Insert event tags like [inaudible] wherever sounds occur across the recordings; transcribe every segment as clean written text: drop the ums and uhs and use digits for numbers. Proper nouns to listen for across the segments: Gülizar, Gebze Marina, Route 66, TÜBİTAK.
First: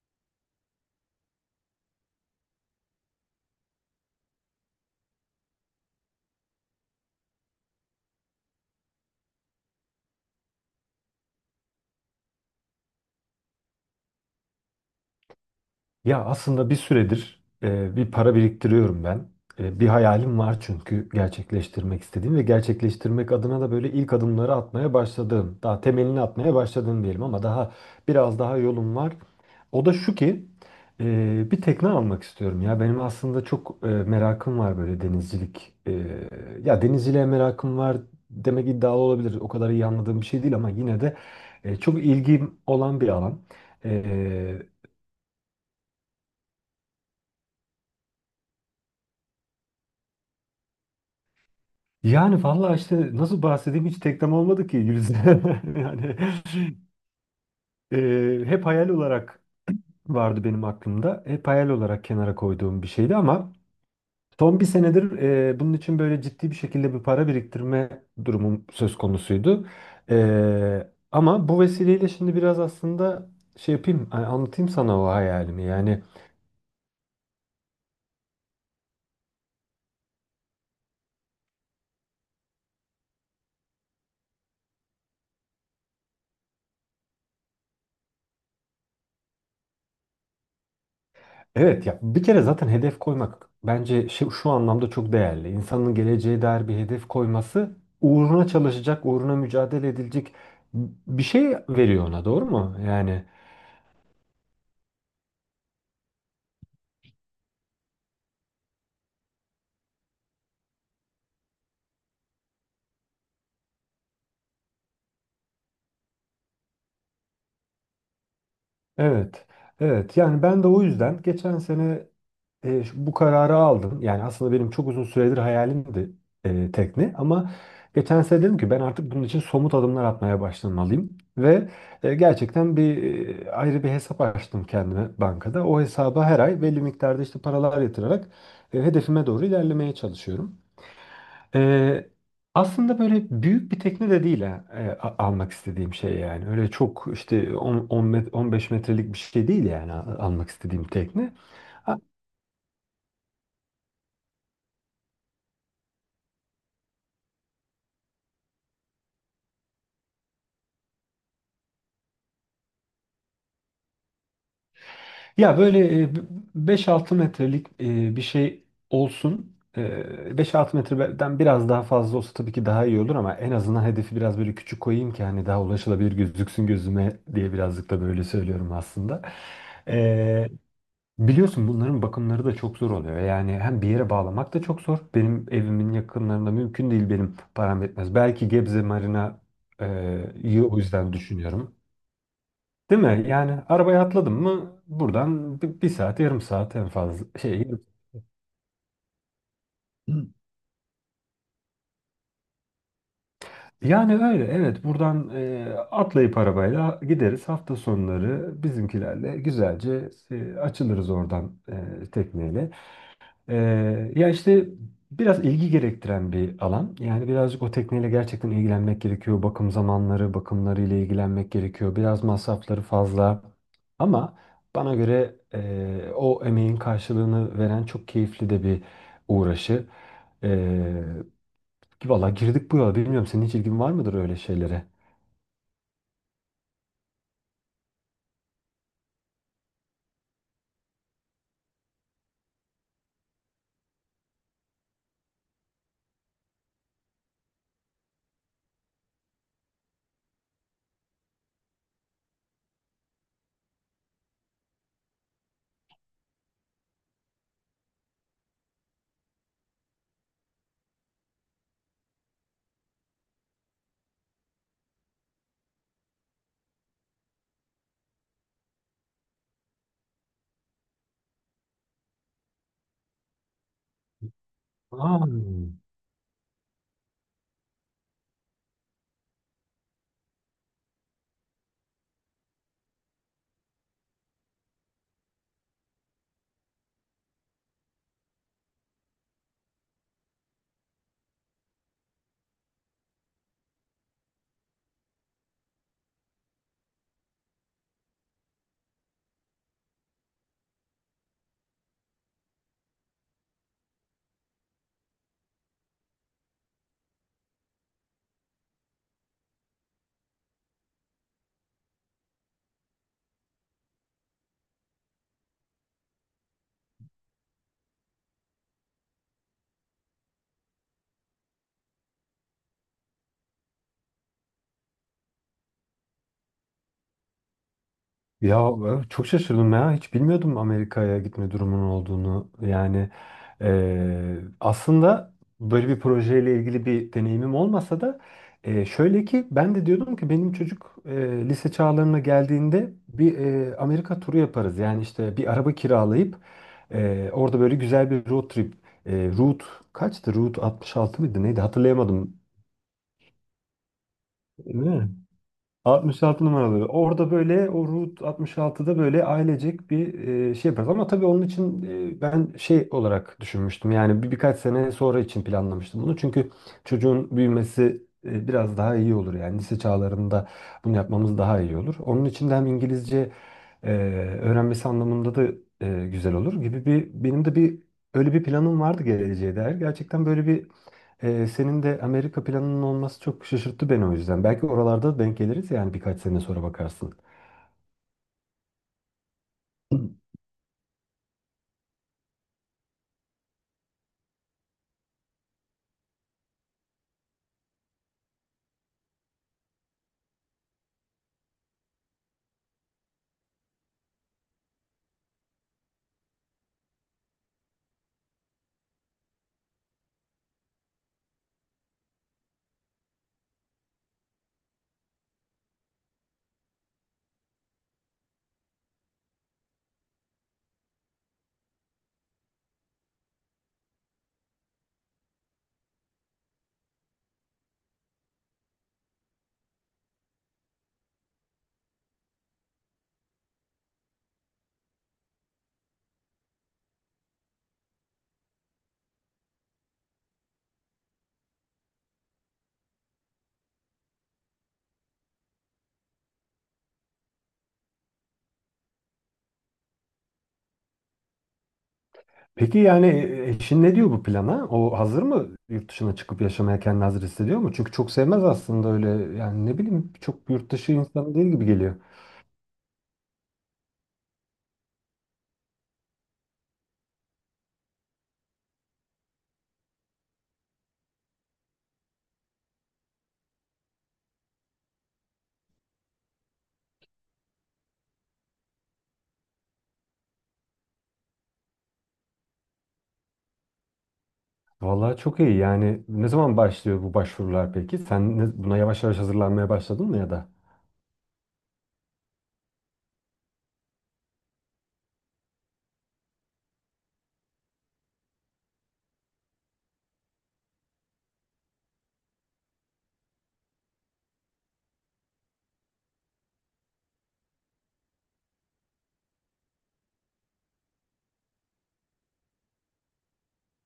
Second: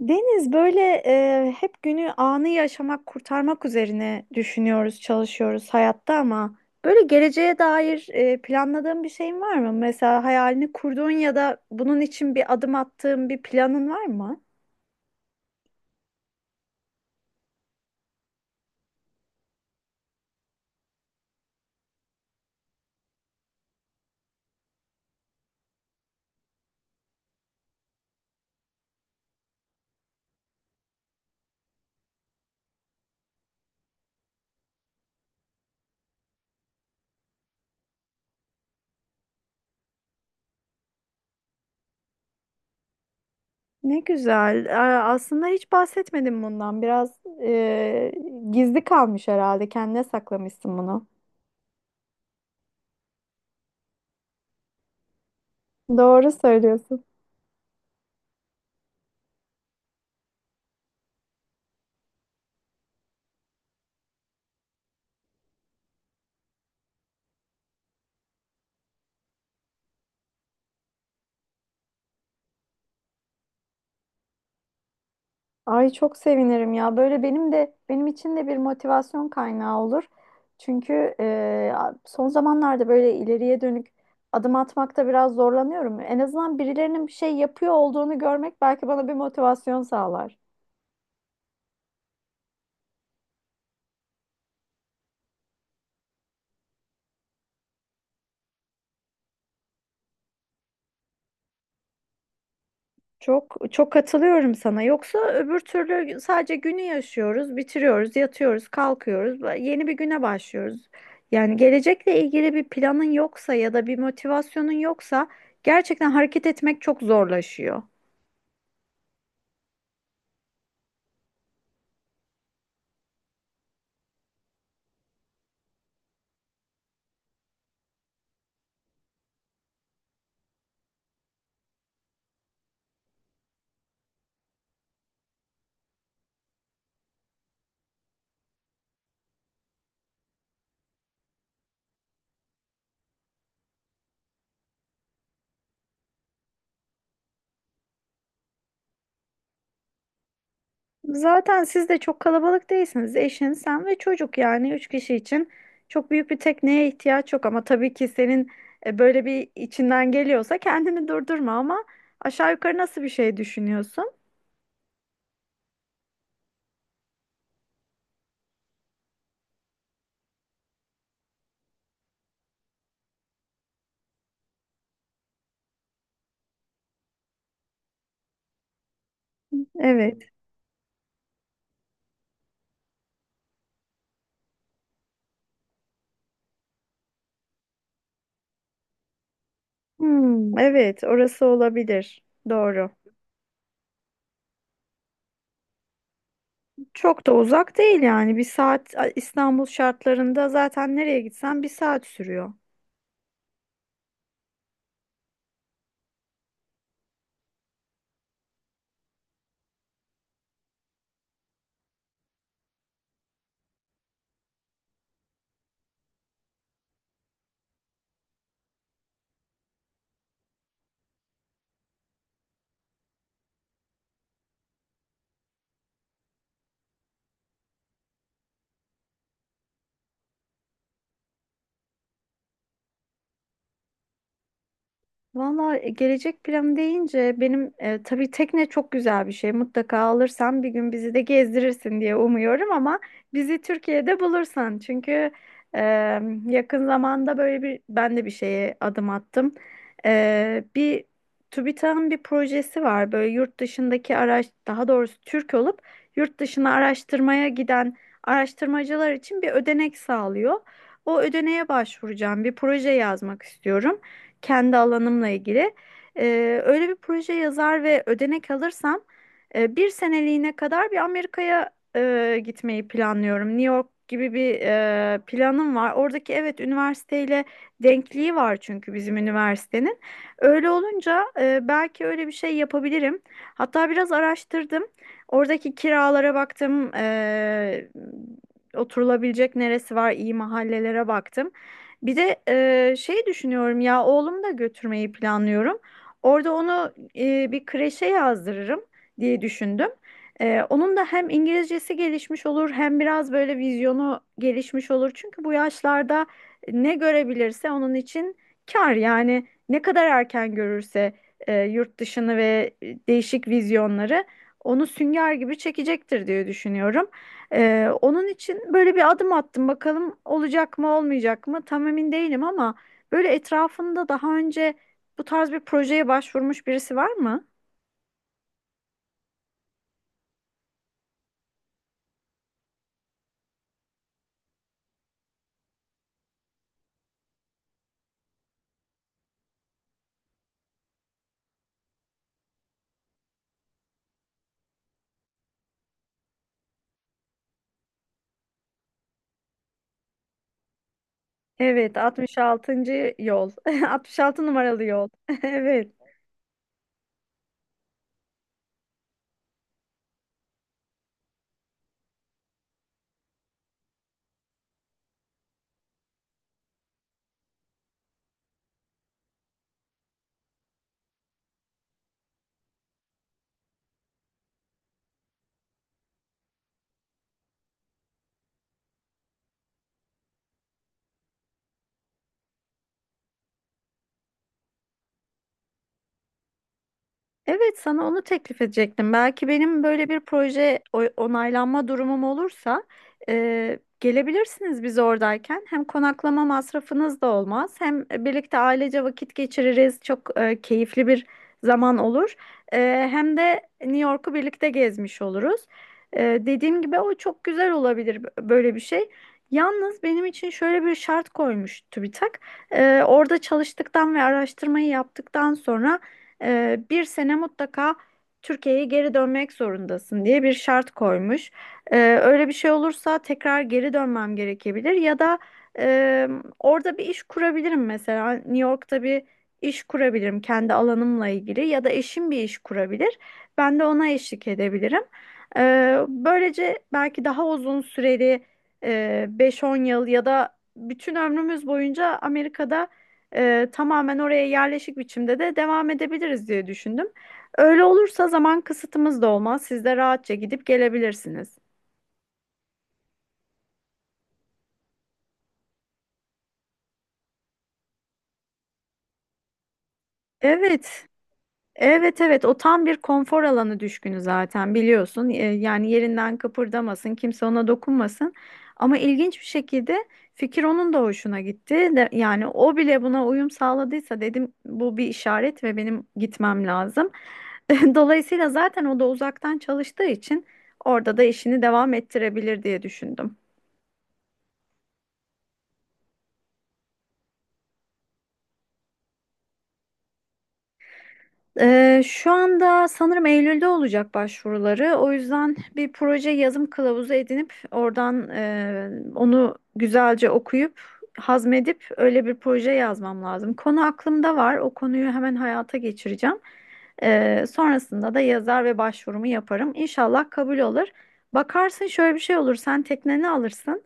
Deniz böyle hep günü anı yaşamak, kurtarmak üzerine düşünüyoruz, çalışıyoruz hayatta ama böyle geleceğe dair planladığın bir şeyin var mı? Mesela hayalini kurduğun ya da bunun için bir adım attığın bir planın var mı? Ya aslında bir süredir bir para biriktiriyorum ben. Bir hayalim var çünkü gerçekleştirmek istediğim ve gerçekleştirmek adına da böyle ilk adımları atmaya başladığım, daha temelini atmaya başladığım diyelim ama daha yolum var. O da şu ki e, bir tekne almak istiyorum ya. Benim aslında çok merakım var böyle denizcilik. Ya denizciliğe merakım var demek iddialı olabilir. O kadar iyi anladığım bir şey değil ama yine de çok ilgim olan bir alan. Ne E, güzel. Aa, aslında hiç bahsetmedim bundan. Biraz gizli kalmış herhalde. Kendine saklamışsın bunu. Yani vallahi işte nasıl bahsedeyim hiç teklem olmadı ki Gülizar. [laughs] Yani Doğru söylüyorsun. Hep hayal olarak vardı benim aklımda. Hep hayal olarak kenara koyduğum bir şeydi ama son bir senedir bunun için böyle ciddi bir şekilde bir para biriktirme durumum söz konusuydu. Ama bu vesileyle şimdi biraz aslında şey yapayım hani anlatayım sana o hayalimi. Ay Yani çok sevinirim ya. Böyle benim de benim için de bir motivasyon kaynağı olur. Çünkü son zamanlarda böyle ileriye dönük adım atmakta biraz zorlanıyorum. En azından birilerinin bir şey yapıyor olduğunu görmek belki bana bir motivasyon sağlar. evet ya bir kere zaten hedef koymak bence şu anlamda çok değerli. İnsanın geleceğe dair bir hedef koyması uğruna çalışacak, uğruna mücadele edilecek bir şey veriyor ona, doğru mu? Yani Çok çok katılıyorum sana. Yoksa öbür türlü sadece günü yaşıyoruz, bitiriyoruz, yatıyoruz, kalkıyoruz, yeni bir güne başlıyoruz. Yani gelecekle ilgili bir planın yoksa ya da bir motivasyonun yoksa gerçekten hareket etmek çok zorlaşıyor. evet. Evet yani ben de o yüzden geçen sene bu kararı aldım. Yani aslında benim çok uzun süredir hayalimdi tekne ama geçen sene dedim ki ben artık bunun için somut adımlar atmaya başlamalıyım ve gerçekten ayrı bir hesap açtım kendime bankada. O hesaba her ay belli miktarda işte paralar yatırarak hedefime doğru ilerlemeye çalışıyorum. E, Aslında böyle büyük bir tekne de değil ha, almak istediğim şey yani. Öyle çok işte 10, 15 metrelik bir şey değil yani almak istediğim tekne. Zaten siz de çok kalabalık değilsiniz. Eşin, sen ve çocuk yani üç kişi için çok büyük bir tekneye ihtiyaç yok ama tabii ki senin böyle bir içinden geliyorsa kendini durdurma ama aşağı yukarı nasıl bir şey düşünüyorsun? Ya böyle e, b- 5 metrelik bir şey olsun. E, 5-6 metreden biraz daha fazla olsa tabii ki daha iyi olur ama en azından hedefi biraz böyle küçük koyayım ki hani daha ulaşılabilir gözüksün gözüme diye birazcık da böyle söylüyorum aslında. Evet. E, Biliyorsun bunların bakımları da çok zor oluyor. Yani hem bir yere bağlamak da çok zor. Benim evimin yakınlarında mümkün değil, benim param yetmez. Belki Gebze Marina Hmm, iyi, o evet, yüzden orası düşünüyorum. olabilir. Doğru. Değil mi? Yani arabaya atladım mı buradan bir saat, yarım saat en Çok fazla da uzak değil yani. Bir saat İstanbul şartlarında zaten nereye gitsen bir saat sürüyor. Yani öyle, evet, buradan atlayıp arabayla gideriz hafta sonları bizimkilerle güzelce açılırız oradan, tekneyle. Ya işte biraz ilgi gerektiren bir alan. Yani birazcık o tekneyle gerçekten ilgilenmek gerekiyor. Bakım zamanları, bakımları ile ilgilenmek gerekiyor. Biraz masrafları fazla. Ama bana göre o emeğin karşılığını veren çok keyifli de bir uğraşı. Ee, Valla girdik bu yola. Bilmiyorum senin hiç ilgin var mıdır öyle şeylere? Valla gelecek planı deyince benim tabii tekne çok güzel bir şey. Mutlaka alırsan bir gün bizi de gezdirirsin diye umuyorum ama bizi Türkiye'de bulursan. Çünkü e, yakın zamanda böyle bir ben de bir şeye adım attım. E, bir TÜBİTAK'ın bir projesi var. Böyle yurt dışındaki araç daha doğrusu Türk olup yurt dışına araştırmaya giden araştırmacılar için bir ödenek sağlıyor. O ödeneğe başvuracağım. Bir proje yazmak istiyorum kendi alanımla ilgili. Öyle bir proje yazar ve ödenek alırsam bir seneliğine kadar bir Amerika'ya gitmeyi planlıyorum. New York gibi bir Aa, planım var. Oradaki evet üniversiteyle denkliği var çünkü bizim üniversitenin. Öyle olunca belki öyle bir şey yapabilirim. Hatta biraz araştırdım. Oradaki kiralara baktım. Oturulabilecek neresi var, iyi mahallelere baktım. Bir de şey düşünüyorum ya oğlumu da götürmeyi planlıyorum. Orada onu bir kreşe yazdırırım diye düşündüm. E, onun da hem İngilizcesi gelişmiş olur hem biraz böyle vizyonu gelişmiş olur. Çünkü bu yaşlarda ne görebilirse onun için kar yani ne kadar erken görürse yurt dışını ve değişik vizyonları onu sünger gibi çekecektir diye düşünüyorum. Onun için böyle bir adım attım. Bakalım olacak mı olmayacak mı tam emin değilim ama böyle etrafında daha önce bu tarz bir projeye başvurmuş birisi var mı? ya çok şaşırdım ya. Hiç bilmiyordum Amerika'ya gitme durumunun olduğunu. Aslında böyle bir projeyle ilgili bir deneyimim olmasa da şöyle ki ben de diyordum ki benim çocuk lise çağlarına geldiğinde bir Amerika turu yaparız. Yani işte bir araba kiralayıp orada böyle güzel bir road trip. E, Route kaçtı? Route 66 mıydı? Neydi? Evet, Hatırlayamadım. 66. yol. [laughs] 66 Değil numaralı yol. mi? [laughs] Evet. 66 numaraları. Orada böyle o Route 66'da böyle ailecek bir şey yaparız. Ama tabii onun için ben şey olarak düşünmüştüm. Yani birkaç sene sonra için planlamıştım bunu. Çünkü çocuğun büyümesi biraz daha iyi olur. Yani lise çağlarında bunu yapmamız daha iyi olur. Onun için de hem İngilizce e, öğrenmesi anlamında da güzel olur gibi benim de öyle bir planım vardı geleceğe dair. Gerçekten böyle bir senin de Amerika planının olması çok şaşırttı beni o yüzden. Belki oralarda denk geliriz yani birkaç sene sonra bakarsın. Evet, sana onu teklif edecektim. Belki benim böyle bir proje onaylanma durumum olursa gelebilirsiniz biz oradayken. Hem konaklama masrafınız da olmaz, hem birlikte ailece vakit geçiririz. Çok keyifli bir zaman olur. E, hem de New York'u birlikte gezmiş oluruz. E, dediğim gibi o çok güzel olabilir böyle bir şey. Yalnız benim için şöyle bir şart koymuş TÜBİTAK. E, orada çalıştıktan ve araştırmayı yaptıktan sonra bir sene mutlaka Türkiye'ye geri dönmek zorundasın diye bir şart koymuş. E, öyle bir şey olursa tekrar geri dönmem gerekebilir ya da e, orada bir iş kurabilirim mesela New York'ta bir iş kurabilirim kendi alanımla ilgili ya da eşim bir iş kurabilir. Ben de ona eşlik edebilirim. E, böylece belki daha uzun süreli 5-10 yıl ya da bütün ömrümüz boyunca Amerika'da tamamen oraya yerleşik biçimde de devam edebiliriz diye düşündüm. Öyle olursa zaman kısıtımız da olmaz. Siz de rahatça gidip gelebilirsiniz. Peki yani eşin ne diyor bu plana? O hazır mı, yurt dışına çıkıp yaşamaya kendini hazır hissediyor mu? Çünkü çok sevmez aslında öyle, yani ne bileyim, çok yurt dışı Evet. insanı değil gibi geliyor. Evet evet o tam bir konfor alanı düşkünü zaten biliyorsun. E, yani yerinden kıpırdamasın, kimse ona dokunmasın. Ama ilginç bir şekilde fikir onun da hoşuna gitti. Yani o bile buna uyum sağladıysa dedim bu bir işaret ve benim gitmem lazım. [laughs] Dolayısıyla zaten o da uzaktan çalıştığı için orada da işini devam ettirebilir diye düşündüm. Vallahi çok iyi, yani ne zaman başlıyor bu başvurular peki? Sen buna yavaş yavaş hazırlanmaya başladın mı ya da? Şu anda sanırım Eylül'de olacak başvuruları. O yüzden bir proje yazım kılavuzu edinip oradan onu güzelce okuyup hazmedip öyle bir proje yazmam lazım. Konu aklımda var. O konuyu hemen hayata geçireceğim. Sonrasında da yazar ve başvurumu yaparım. İnşallah kabul olur. Bakarsın şöyle bir şey olur. Sen tekneni alırsın.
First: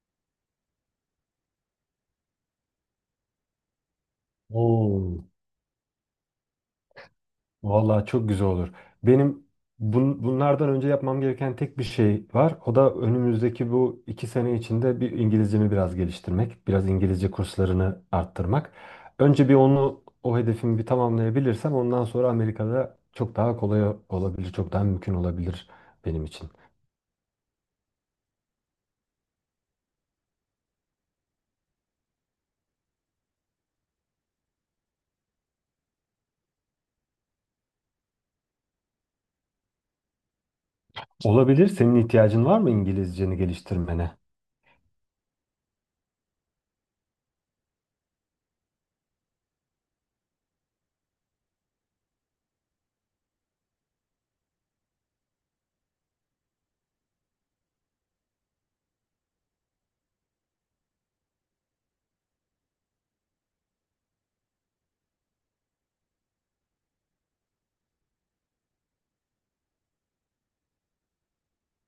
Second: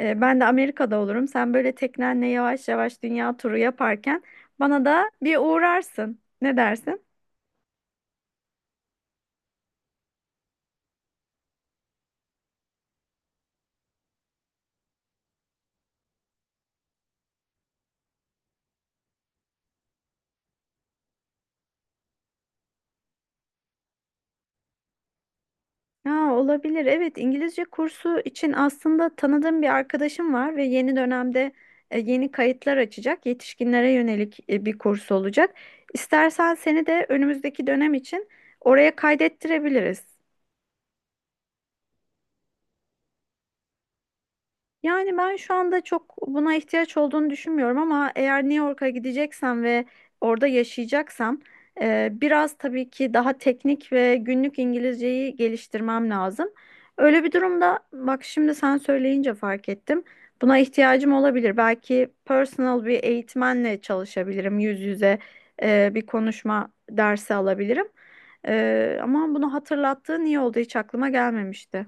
Ben de Amerika'da olurum. Sen böyle teknenle yavaş yavaş dünya turu yaparken bana da Oo. bir uğrarsın. Ne dersin? Vallahi çok güzel olur. Benim bunlardan önce yapmam gereken tek bir şey var. O da önümüzdeki bu iki sene içinde bir İngilizcemi biraz geliştirmek, biraz İngilizce kurslarını arttırmak. Önce bir onu, o hedefimi bir tamamlayabilirsem ondan sonra Amerika'da çok daha kolay olabilir, çok daha mümkün olabilir benim Ya için. olabilir. Evet, İngilizce kursu için aslında tanıdığım bir arkadaşım var ve yeni dönemde yeni kayıtlar açacak. Yetişkinlere yönelik bir kurs olacak. İstersen seni de önümüzdeki dönem için oraya kaydettirebiliriz. Olabilir. Senin ihtiyacın var mı İngilizceni geliştirmene? Yani ben şu anda çok buna ihtiyaç olduğunu düşünmüyorum ama eğer New York'a gideceksem ve orada yaşayacaksam biraz tabii ki daha teknik ve günlük İngilizceyi geliştirmem lazım. Öyle bir durumda bak şimdi sen söyleyince fark ettim. Buna ihtiyacım olabilir. Belki personal bir eğitmenle çalışabilirim. Yüz yüze bir konuşma dersi alabilirim. E, ama bunu hatırlattığın iyi oldu. Hiç aklıma gelmemişti.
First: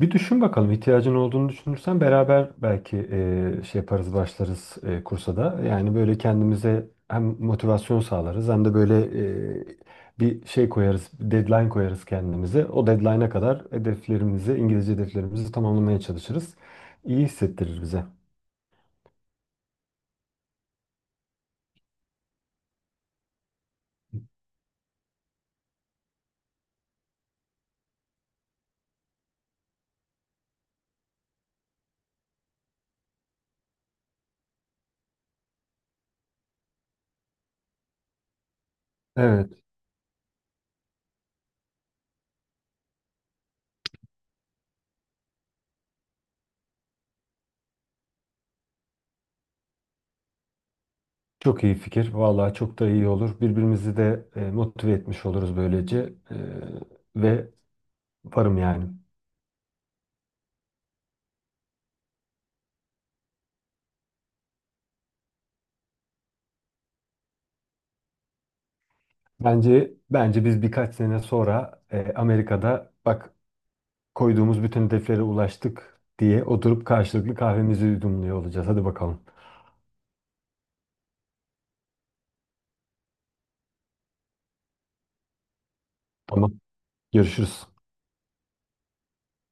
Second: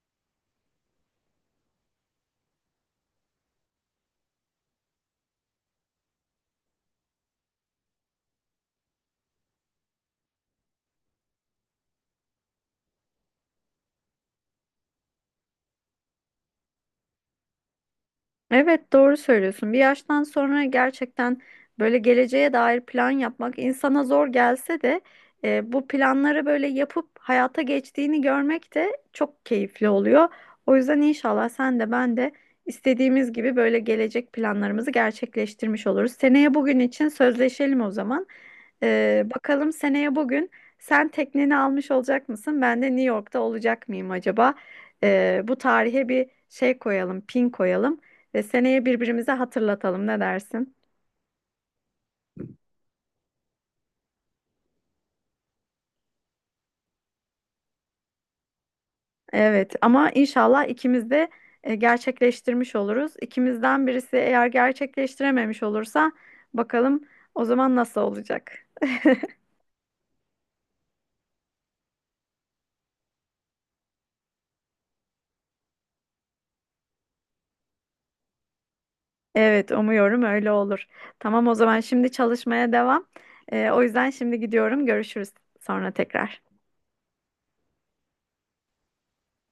Bir düşün bakalım, ihtiyacın olduğunu düşünürsen beraber belki şey yaparız, başlarız kursa da. Yani böyle kendimize hem motivasyon sağlarız hem de böyle e, bir şey koyarız, bir deadline koyarız kendimize. O deadline'a kadar hedeflerimizi, İngilizce hedeflerimizi tamamlamaya çalışırız. İyi hissettirir bize. Evet doğru söylüyorsun. Bir yaştan sonra gerçekten böyle geleceğe dair plan yapmak insana zor gelse de bu planları böyle yapıp hayata geçtiğini görmek de çok keyifli oluyor. O yüzden inşallah sen de ben de istediğimiz gibi böyle gelecek planlarımızı gerçekleştirmiş oluruz. Seneye bugün için sözleşelim o zaman. E, Evet. bakalım seneye bugün sen tekneni almış olacak mısın? Ben de New York'ta olacak mıyım acaba? E, bu tarihe bir şey koyalım, pin koyalım. E, seneye birbirimize hatırlatalım ne dersin? Çok iyi fikir. Vallahi çok da iyi olur. Birbirimizi de motive etmiş oluruz böylece. Ve varım yani. Evet ama inşallah ikimiz de gerçekleştirmiş oluruz. İkimizden birisi eğer gerçekleştirememiş olursa bakalım o zaman nasıl olacak? [laughs] Bence biz birkaç sene sonra Amerika'da bak koyduğumuz bütün hedeflere ulaştık diye oturup karşılıklı kahvemizi yudumluyor olacağız. Hadi bakalım. Evet umuyorum öyle olur. Tamam o zaman şimdi çalışmaya devam. E, o yüzden şimdi gidiyorum. Görüşürüz sonra tekrar. Tamam. Görüşürüz.